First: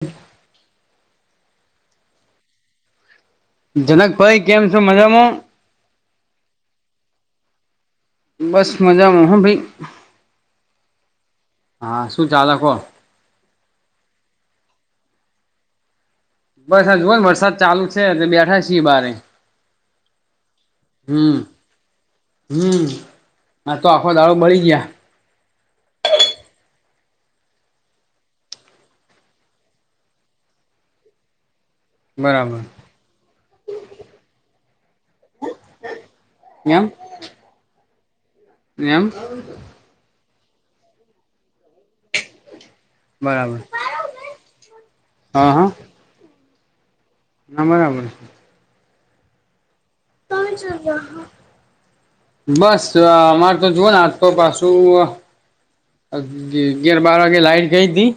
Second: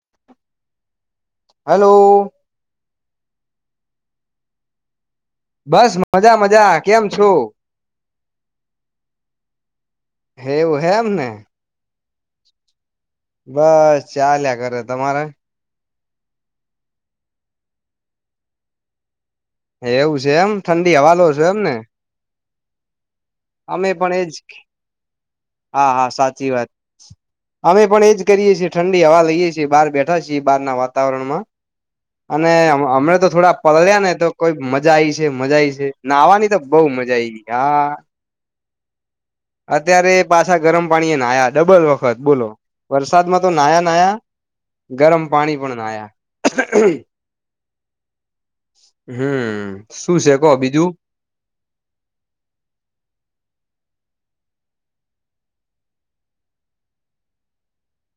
હમ. Hello. Janakbhai કેમ છો મજામાં? બસ મજા મજા કેમ છો? બસ મજામાંહા ભાઈ. હેઉ એમ ને. હા શું ચાલકો? બસ ચાલ્યા કરે તમારે? બસ આ જોુઓ ને વરસાદ ચાલુ છે બેઠા છીએ બારે. એવું છે એમ ઠંડી હવાલો હમ છો એમ ને. હમ, ના તો અમે પણ આખો એજ દાળો બળી ગયા. હા હા સાચી વાત. અમે પણ એજ કરીએ છીએ ઠંડી હવા લઈએ છીએ બાર બેઠા છીએ બાર ના વાતાવરણ માં. અને બરાબર હમણાં તો થોડા પલળ્યા ને તો કોઈ મજા આ આવી છે મજા આ છેને આવાની તો બઉ એમ મજા જાય ગ હા. એમ? અત્યારે પાછા ગરમ પાણી એને આયા ડબલ વખત બોલો. વરસાદમાં તો બરાબર નાયા નાયા, ગરમ હા પાણી હા પણ નાયા. ના બરાબર. હમ. શું ત છે કો બીજું જાલ્યા હ [unintelligible] બસ અમારે તો જુઓ ને આજ તો પાછું ગેર બાર વાગે લાઈટ ગઈ હતી.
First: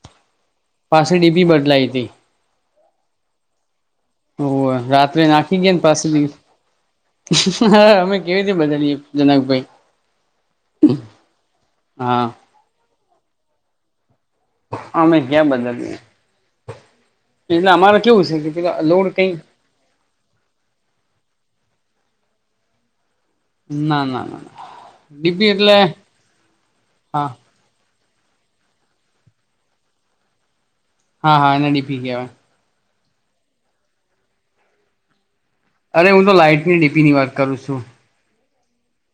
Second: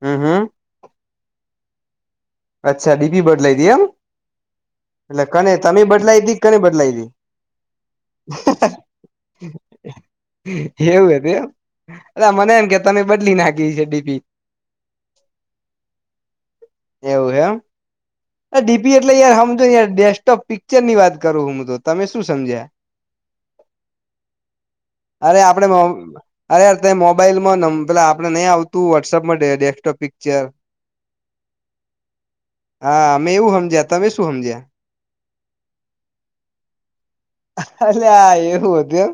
હમ હમ. પાસેડી બી બદલાઈ હતી. અચ્છા ડીપી બદલાઈ દઈ એમ હોવે રાત્રે એટલે કને નાખી ગયા તમે ને પાસે બદલાઈ તી કને બદલાઈ દિવસે હા અમે કેવી રીતે બદલીએ જનકભાઈ એવું હતું એમ હા અલા મને એમ કે તમે બદલી નાખી છે ડીપી અમે કયા બદલીએ એવું એમ એટલે અમારે કેવું છે કે પેલા ડીપી લોડ એટલે કઈ યાર હમજો ડેસ્ક ટોફ પિક્ચર ની વાત કરું હું તો તમે શું સમજ્યા ના ના ના અરે ડીપી આપડે એટલે મો અરે યાર તમે હા મોબાઈલ માં પેલા આપણે નહી આવત તું વોટ્સપ ડેસ ડેસ્કટોપ પિક્ચર હા હા એને ડીપી કેવાય હા અમે એવું હમજ્યા તમે શું હમજ્યા અરે હું તો લાઈટ ની ડીપી ની વાત કરું છું. અલેયા આ એવું હતું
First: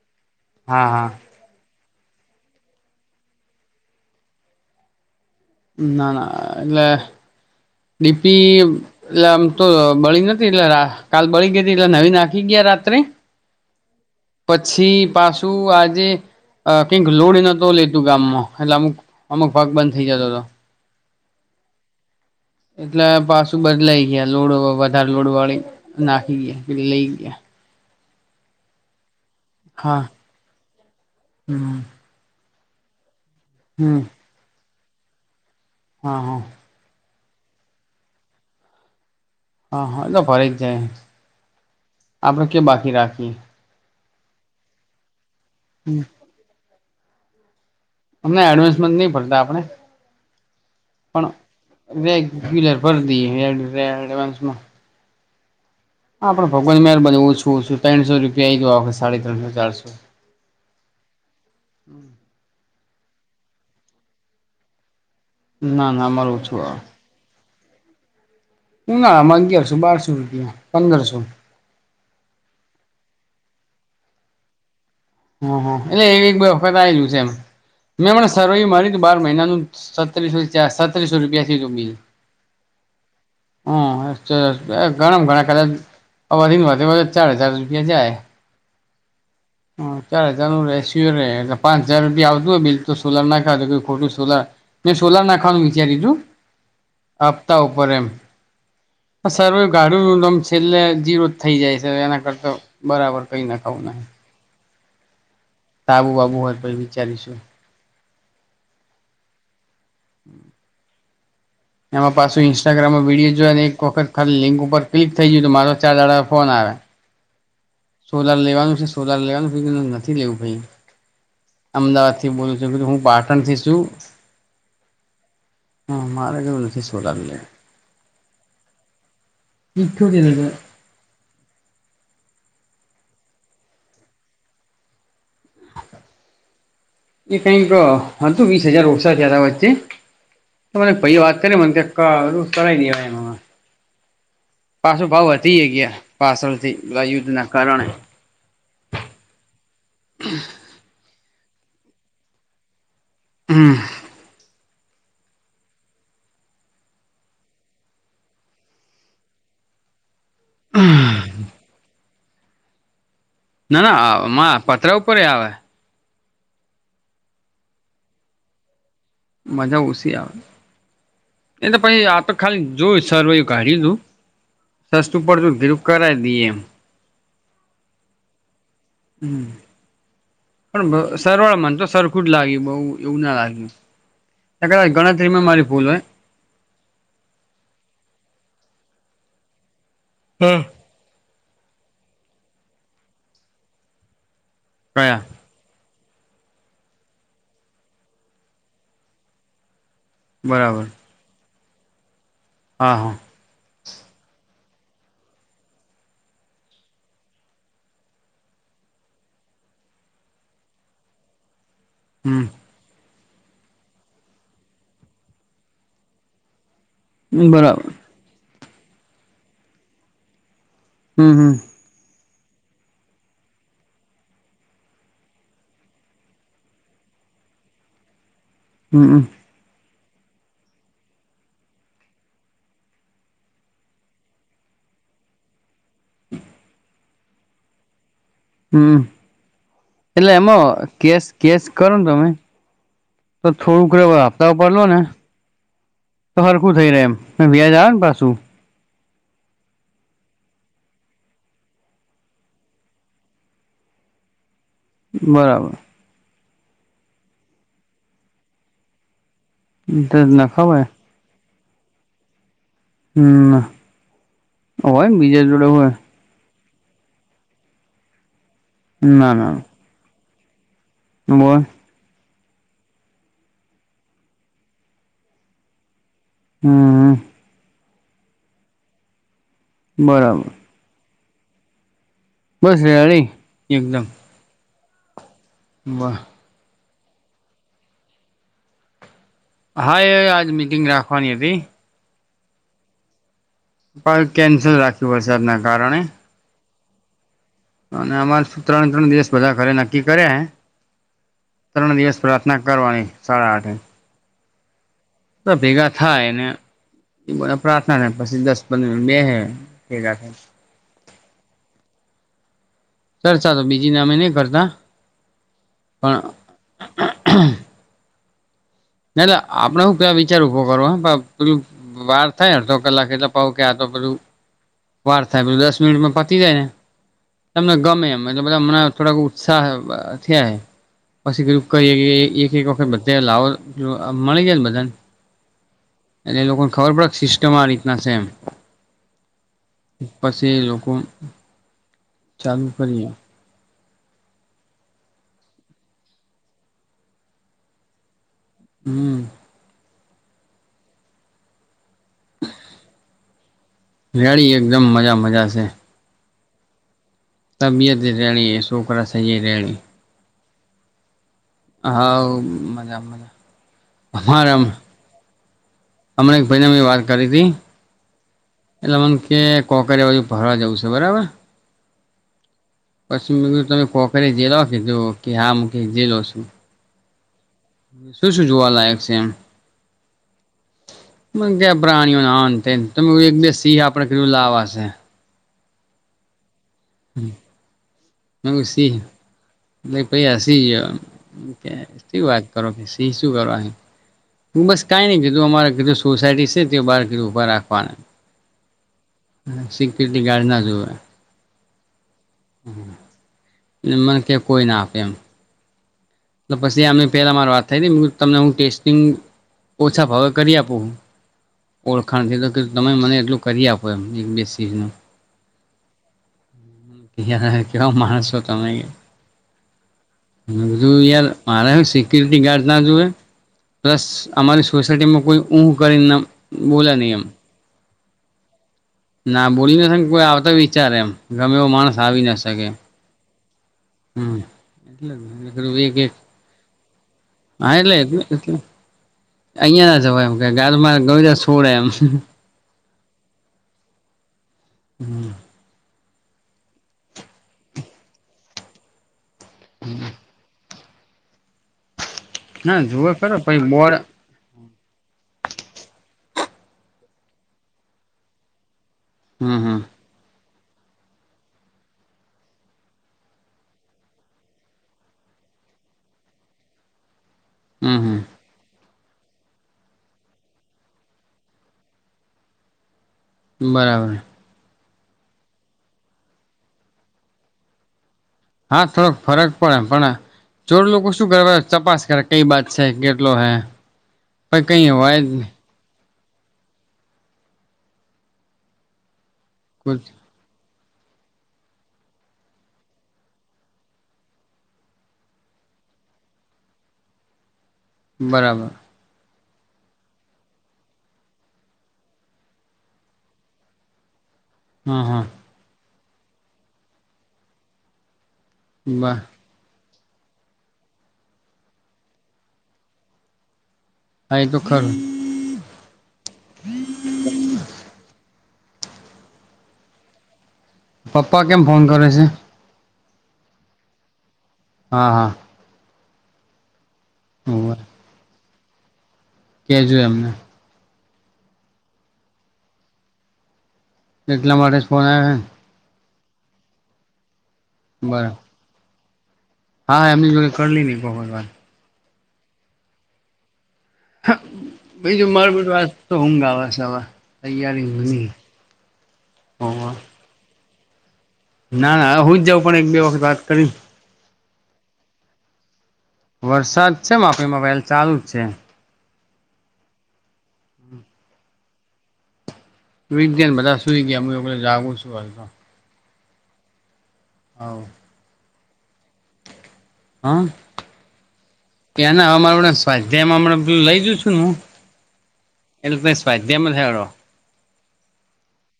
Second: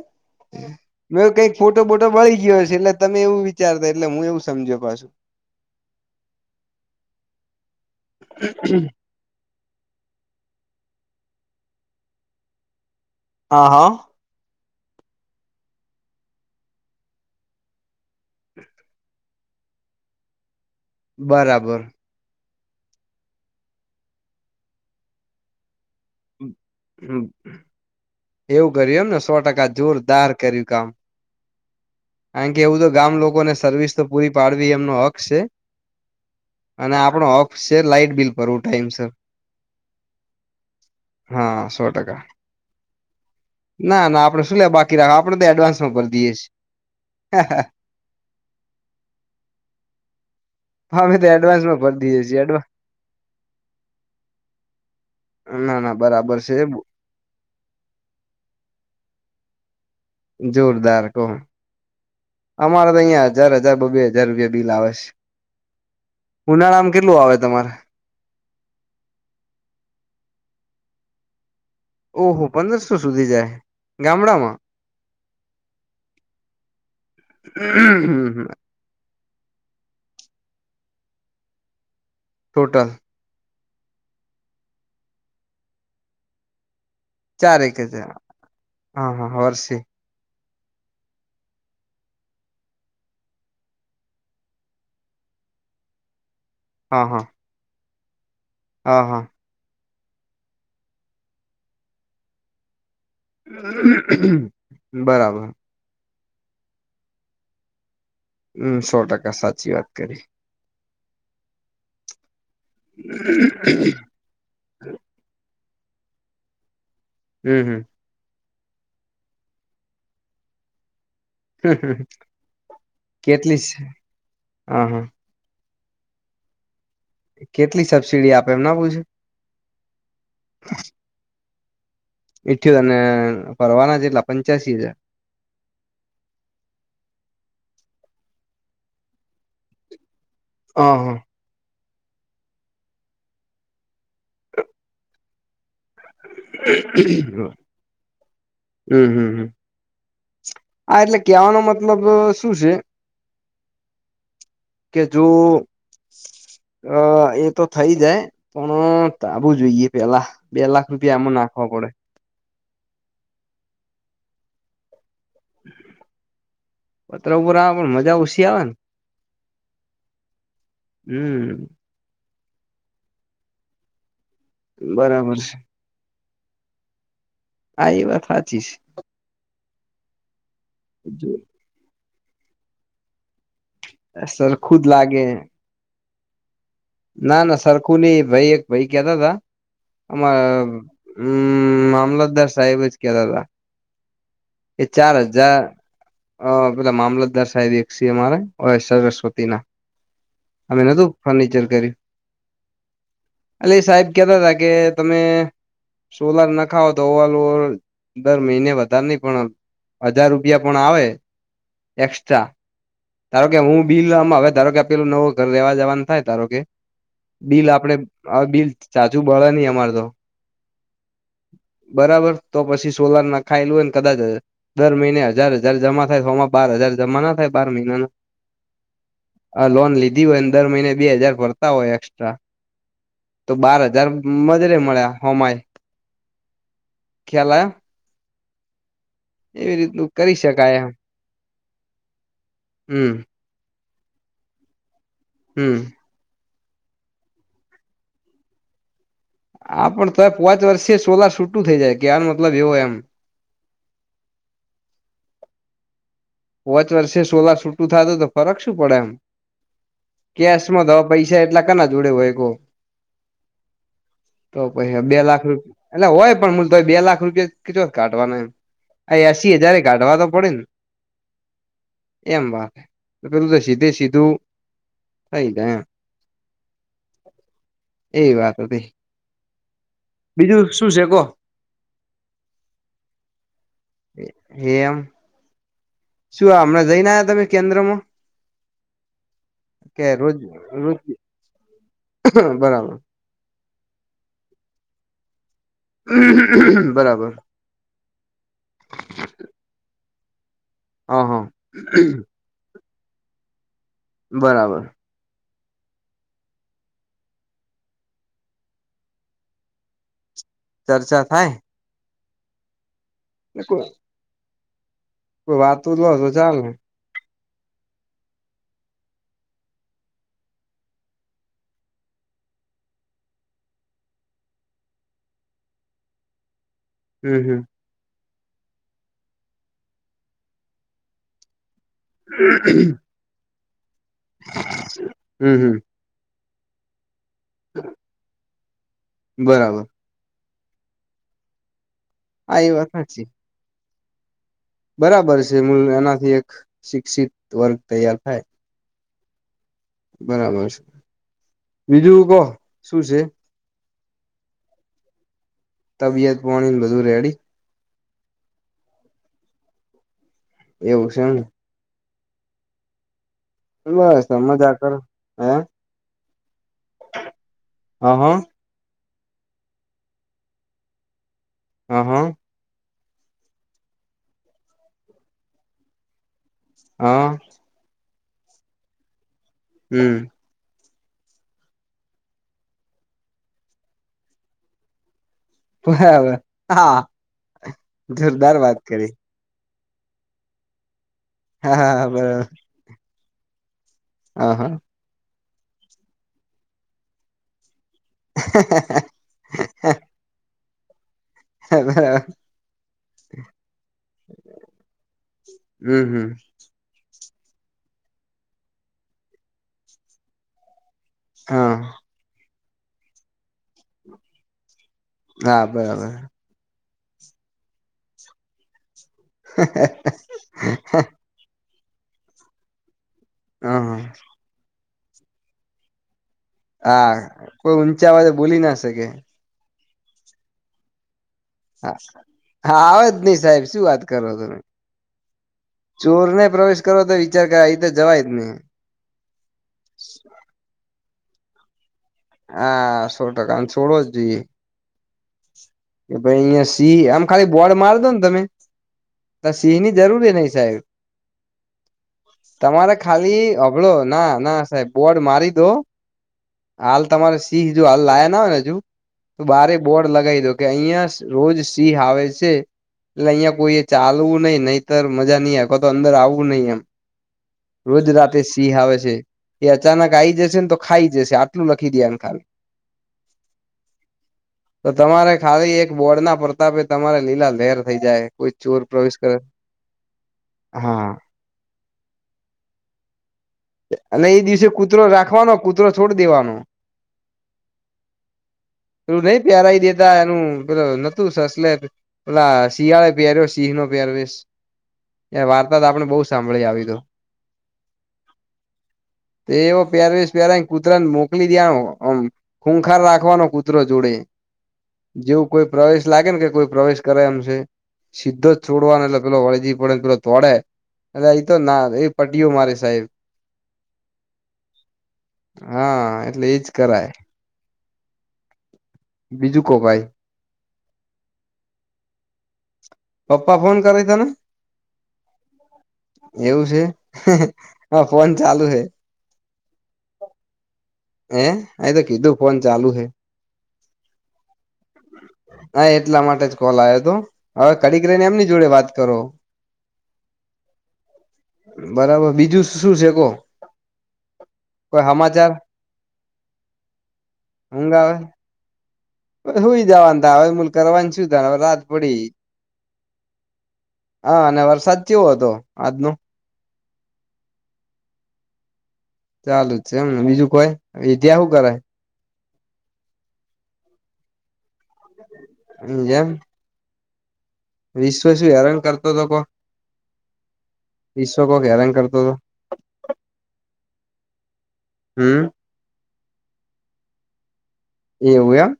એમ હા હા મે કઈક ફોટો બોટો બળી ગયો છે એટલે તમે એવું વિચારતા એટલે એવું સમજ્યો પાછું. ના ના એટલે ડીપી એટલે આમ તો બળી નથી એટલે કાલ બળી ગઈ હતી એટલે નવી નાખી ગયા રાત્રે હા હં પછી પાછું આજે અ કંઈક લોડ નતો લેતો ગામમાં એટલે અમુક અમુક ભાગ બંધ થઈ જતો હતો બરાબર. એટલે પાસું બદલા લઈ ગયા લોડ વધારે લોડ વાળી નાખી ગયા એટલે લઈ ગયા એવું કર્યું એમને સો ટકા જોરદાર કર્યું કામ હમ્મ કારણ કે એવું તો ગામ લોકોને સર્વિસ તો પૂરી પાડવી એમનો હક છે. હા હ અને આપણો હક છે લાાઈટ બિલ ભરવું ટાઈમ સર હા હા તો ભરાઈ જાય હા સો ટકા આપડે કે બાકી રાખીએ ના ના આપડે શું લે બાકી રાખો આપણેે તો એડવાન્સમાં ભરી દઇએ છીએ અમને એડવાન્સમેન્ટ નહી ભડતા આપડે અમે તો પણ એડવાન્સમાં ભરી દઈએ છીએ એડવા રેગ્યુલર ભર દ ઈએ એડવાન્સ મા ના ના બરાબર આપણે છે ભગવાની મહેરબાની ઓછું ઓછું ત્રણસો રૂપિયા આઈ ગયો સાડા ત્રણસો ચારસો જોરદાર કોણ અમારે તો અહિયાં હજાર હજાર બ બેહજાર રૂપિયા બિલ આવે છે. ના ના મારું ઓછું આવે ઉનાળામાં કેટલું આવે તમારે ઉનાળામાં અગીયાર સો બારસો રૂપિયા પંદરસો ઓહો પંદરસો સુધી જાય ગામડામાં હ હા એટલે એક બે વખત આયુ છે એમ હમણા સરવેઈ મારી બાર મહિનાનું સત્રીસો ચાર સત્રીસો રૂપિયા થીયુ તું બીલ ટોટલ હમ ગણા ઘણા ખચ વધી વધીને ચાર હજાર ચારેક રૂપિયા જાય હજાર હા વર્ષ હ ચાર હજારું રેસકુ રે પાંચ હજાર રૂપીયા આવતું હોય બિલ તો સોલર નાખાય ખોટું સોલાર મેં સોલાર નાખવાનું વિચાર્યું હતું હા હા હપ્તા ઉપર એમ અ હ સરવે ગાડું નો આમ છેલ્લે જીરો જ થઈ જાય છે એના કરતા બરાબર કઈ નાખાવું બરાબર. સાબું બાબુ હોય તો પછી વિચારીશું. હમ સો ટકા સાચી વાત કરી. એમાં પાછું ઇન્સ્ટાગ્રામમાં વિડીિયો જોયો ને એક વખત ખાલી લિંક ઉપર ક્લિક થઈ ગયું તો મારો ચાર દાડામાં ફોન આવે. હમ હમ સોલાર લેવાનું છે, સોલાર લેવાનું નથી, મેં કીધું નથી લેવું ભાઈ. અમદાવાદ થી બોલું છું એમ કીધું, હું કેટલી પાટણથી સ- છું. હા હા હમ મારે કીધું નથી સોડાવવી. કેટલી સબસિડી આપે એમ ના પૂછ્યું? ઇઠયોતેર હજાર [unintelligible] ઇઠયોતેર ને ભરવાના ચેટલા પંચ્યાસી હજાર? એ કઈક હતું વીસ હજાર ઓછા થ્યા તા વચ્ચે, ખબર નહિ હા હા પહી વાત છે ને મન કહે કરવુ હોય તો કરાઈ દેવાય એમાં, પાછો ભાવ વધી એ ય ગયા. પાસળ થી પેલા યુદ્ધ ના કારણે. હમ હમ હમ હા એટલે કેહેવાનો મતલબ શું છે. હમ. કે જો અ એ તો થઈ જાય પણ ધાબું જોઈએ પહેલા. બે લાખ રૂપિયા એમાં નાખવા પડે. ના ના આ આમાં પતરા ઉપર એ ય આવે. પતરા ઉપર આવે પણ મજા ઓછી આવે ને. મજા ઓછી આવે, હમ એને પહી આ તો ખાલી જોયુ, સરવૈયું કાઢ્યું તું, સસ્તું બરાબર છે પડતું જ ધીરું કરાઇ દઈએ એમ. હા એ વાત સાચી છે. હમ પણ મ છે સરવાળે મન તો સરખું જ લાગ્યું, બહુ એવું ના લાગ્યું. સરખું જ [unintelligible] લાગે ગણતરીમાં મારી ભૂલ હોય. ના ના સરખું નહી એ ભાઈ એક ભાઈ કેતા તા, અમાર હોય હમ્મ મામલતદાર સાહેબ જ કેતા હતા. એ ચાર કયા હજાર અ પેલા મામલતદાર સાહેબ એક સીએમ હારે સરસ્વતી ના અમે બરાબર નતું. ફર્નિચર કર્યું. હા હા. એટલે એ સાહેબ કહેતા હતા કે તમે સોલર નખાવ તો [unintelligible] દર મહિને વધાર નહી પણ હજાર રૂપિયા પણ આવે. હમ એક્સ્ટ્રા ધારો કે હું બિલમાં હવે ધારો કે પેલું નવ ઘર લેવા જવાનું થાય ધારો કે. બિલ બરાબર આપડે અવ બિલ ઝાઝું બળે નહી અમાર તો. હમ્મ હમ્મ. બરાબર તો પછી સોલાર નાખાયેલું હોય ને કદાચ દર મહિને હજાર હજાર જમા થાય તોમાં બાર હજાર જમા ના થાય બાર મહિનાના હમ્મ. આ લોન લીધી હોય ને દર મહિને બે હજાર ભર તા હોય એસ્ટ્રા તો બાર હજાર મજરેે મળ્યા હોમાય ખ્યાલા હમ રીતનું એટલે કરી એમાં શકાય એમ કેશ કેશ કરો ને તમે. હમ તો થોડું ઘણું હફતા ભરી લો ને હમ્મ. તો હરખું થઈ રે એમ બે હજાર આવે ને પાછું. આ પણ તો પાંચ વર્ષે સોલાર છૂટું થઈ જાય કે આનો મતલબ એવો એમ. બરાબર. પોચ વર્ષે સોલા છૂટું થાય તો ફરક શું પડે એમ નફા હોય કેસમાં દો પૈસા એટલા કેના જોડે હોય કો હમ તો પહે હોય ને બે લાખ બીજા રૂપ જોડે એટલે હોય પણ મલ તો બે લાખ પણ કિ કીટો કાઢવાના એમ આ એસી હજાર કાઢવા તો પડે ને. તુ બોલ. એમ વાત પેલું તો સીધે સીધું થઈ જાય એમ. હમ્મ. એ વાત હતી બરાબર બીજું શું છે કો. બસ રેડી એકદમ. એ એમ. વાહ. શું હમણાં જઈને આવ્યા તમે કેન્દ્ર માં. હા એ રોજ આજ મીટિંગ રોજ રાખવાની હતી. બરાબર. પણ કેન્સલ રાખ્યું વરસાદના કારણે. બરાબર. અને અમારે શું ત્રણ ત્રણ દિવસ બધા ઘરે નક્કી કર્યા હે હા હા ત્રણ દિવસ ના કરવાની સાડા આઠે બરાબર. તો ભેગા થાય ને એને પ્રાર્થના પછી દસ પંદર બેહે રાખે ચર્ચા થાય. ચર્ચા તો બીજી ના અમે નહી કરતા. કોઈ વાતું જ હો તો પણ ચાલ ને [inaudible] ના ના આપડે હું કેવા વિચાર ઉભો કરો હ પેલું. વાર થાય અડધો કલાક એટલે પઉ કે આ તો બધું. વાર થાય પેલે દસ મિનિટમાં પતી જાય ને. હમ હમ તમને ગમે એમ એટલે બધા મને થોડાક ઉત્સાહ થયા પછીધું. કરી એક એક વખત બધા લાવો જો આ મળી જાય ને બધાને હમ હમ એટલે એ લોકોને ખબર પડે સિસ્ટમ આ રીતના છે એમ. બરાબર પછી એ લોકો આ ચાલુ એ વાત કરીએ હાચી. બરાબર છે મ એનાથી એક શિક્ષિત વર્ગ તૈયાર થાય હમ. બરાબર છે, બીજું કો શું છે? રેડી એકદમ મજા મજા છે. તબિયત પોણી વધુ રેડી? તબિયત રહેણી એ શોકરા સ રહેણી. એવું છેમ ને. હા મજા મજા. બસ સમજ કર હે. અમનેક ભાઈને મે વાત કરી હતી. હ હ હ એટલે મને કે કોકર બાજુ ભરવા જવું છે બરાબર. હ હા. પશ્ચિમ બંગુ તમે કોખરે જેલો કે જો કે હા હ જેે લો છું. હા. શું શું જોવાલાયક છે એમ? હમ. મ ક્યાં પ્રાણીઓને અંત તમે એક બે સિંહ આપણેધું લાવવાશે. બરાબર હા. જોરદાર વાત સીહ, કરી એ પૈ હા હા સી વાત બરાબર કરો. તે શું કરો, હા તું હા મસ્ કાઈ નહી કીધું અમારા કધું સોસાયટી છે તે બાર કીધું ભા રાખવાના. હ [unintelligible] હ સિક્યુરિટી ગાર્ડ ના જોવે. હ [unintelligible] એ મને કે કોઈ ના આપે એમ. હમ હમ. પછીને પેલા માર વાત થઈ તમને હું ટેસ્ટિંગ ઓછા ભાવે કરી આપું. હા ઓળખાણ તો તમે મને એટલું કરી આપો એ એક બે સી ન. હા બરાબર. કે કેવા માાર છો તમે. હ [unintelligible] યાર મારે સિક્યુરિટી ગાર્ડ ના જોએ, હા પ્લસ અમારી સોસાયટીમાં કોઈ ઊં કરીને બોલે હા નહીં એમ કોઈ ઊંચા વા તો ભૂલી ના શકે. ના બોલી નથી ને કોઈ આવતા વિચારે એમ. ગમે એવો માણસ હા આવી ના શકે, આવે જ નહી સાહેબ શું વાત કરો હમ. તમે એટલે એક ચોર ને પ્રવેશ કરો તો વિચાર કર એ હા તો એટલે એટલે જવાય જ નહી. એટલે [unintelligible] અહિયાં ના જવા એમ કે ગા મા ગ છોડે એમ. હષો ટકા છોડવો જ જોઈએ. હમ. કે ભાઈ અહિયાયા સિંહ આમ ખાલી બોર્ડ માર દો ને તમે, તો સિંહ ની જરૂરી નહી સાહેબ. ના તમારે જુએ ખરો ખાલી પહી હબળો બોર્ડ ના ના સાહેબ. બોર્ડ મારી દો હાલ તમારે સિંહ હજ હાલ લાયા ના હોયને હજુ. તો હમ બારે હમ બોર્ડ લગાવી દો કે અહિયાં રોજ સિંહ આવે છે. એટલે અહિયાયા કોઈ ચાલવું નઈ નહીતર મજા નઈ અખવા તો અંદર આવવું નહિ એમ. હમ રોજ હમ રાતે ઈ આવે છે એ અચાનક આઈ જશે ને તો ખાઈ જશે આટલું લખી દે એમ ખાલ. બરાબર. તો તમારે ખાલી એક બોર્ડ ના પ્રતાપે તમારે લીલા લેર થઈ જાય. કોઈ ચોર હા થોડોક પ્રવેશ કરે ફરક પડે પણ ચોર હા લોકો શું કરવા ચપાસ કરે કઈ બાત છે કેટલો હે અને એ પાઈ દિવસે કઈ કૂતરો હોય જ. રાખવાનો છોડી દેવાનું, તું નહી પ્યાર નહી આનું પેલુ નતું સલે પે શિયાળે પહેર્યો સિંહ નો પહેર એ વાર્તા તો આપણે બહુ સાંભળી આવી તો. બરાબર. તો એવો પહેરવેશ પરાઈ ન કૂતરા ને મોકલી દયા આમ. ખૂંખાર રાખવાનો કુતરો જોડે. હા હા જેવું કોઈ પ્રવેશ લાગે ને કે કોઈ પ્રવેશ કરાય એમ છે સીધો જ છોડવાનું બા એટલે પે વળે જ પડે ને પેલો તોડે એટલે આ તો ના એ પટ્ટીઓ મારે સાહેબ. આઈ તો ખર હા એટલે એજ કરાય. બીજું કો ભાઈ. પપ્પા કેમ ફોન કરે છે? પપ્પા ફોન કરે તને? હા હા. એવું છે હ ફોન ચાલુ છે. કેજુ એમને. એ અ તો કીધું ફોન ચાલુ હે. એકલા માટે જ ફોન આયો હેન. હા એટલા માટે જ કોલ આવ્યો હતો હવે કડીક ને રને બરાબર એમની જોડે વાત કરો. હા એમની જોડે કરલી હીઈ બહુ જ વાર. બરાબર બીજું શું છે કોહ? બીજું મરટવા તો હુંગ આવે શે હવે તૈયારીની હુગની. સુઈ જવાનુ તારે હવ કરવાની છું ત હ રાત ના ના પડી. હું જ જઉં પણ એક બે વખત વાત કરી હા અને વરસાદ કેવો હતો આજનો? વરસાદ છે માપણીમાં વલ ચાલુ જ છે. ચાલુ છે એમને બીજું કોય એ ત્યાં શું કરે? વિધા ને બધા સુઈ ગયા હું એ જાગું છું હવ તો. હ જેમ. હવ. વિશ્વસ હેરાન કરતો હતો લોકો? હા કોક હેરાન કરતો ત્યાંના હતો આવ આપણે સ્વાધ્યાયમાં હમણાં બધું લઈ જઉ છું ન હું હમ એટલે સ્વાધ્યાયમાં થાયળો. એવું એમ?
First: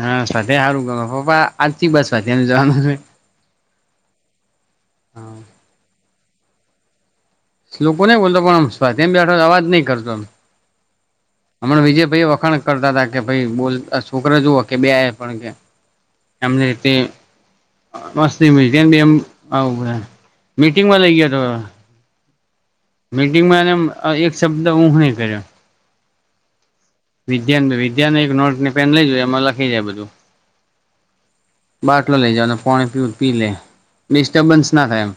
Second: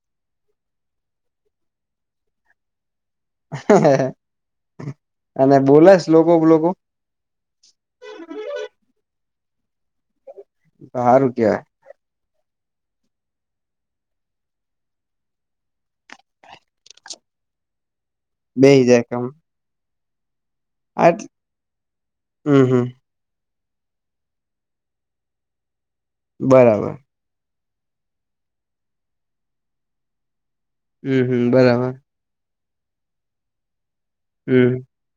હા સ્વાધ્યાય હારુ પપા આજથી બસ જવાનું છે. અને બોલેસ લોકો બલો? લોકો નહી બોલતા પણ આમ સ્વાધ્યાય મ બેઠો અવાજ નહી કરતો. હારુ કેવાય. હમણા વિજય ભાઈ વખાણ કરતા હતા કે ભાઈ બોલ છોકરા જુઓ કે બે પણ કે એમને તે મસ બેહી બે જાય એમ કામ આવ, મીટિંગમાં લઈ ગયા હતો. હમ હમ. મીટિંગમાં એ એક શબ્દ ઉ નહી કર્યો. બરાબર. વિદ્યા વિદ્યા ને એક નોટ ની પેન લઈ જોઈએ એમાં લખી જાય બધું. હમ હમ બરાબર. ટ લઈ જ પાણી પી પી લે, ડિસ્ટર્બન્સ હમ ના થાય એમ.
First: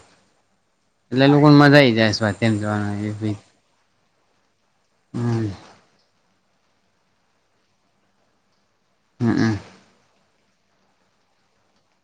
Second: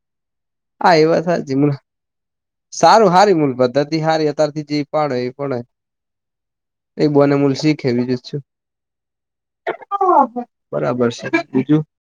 હા એવા એટલે સાચ, લોકોને મજા આઈ જાય સ્વાધ્યાય સારું હારી મલ બધાથી હારી. અતારથી જે પાડે એ જવાનું પડે, એ બોને હલ શીખેવી જ છું. હમ હમ. બરાબર છે બીજું.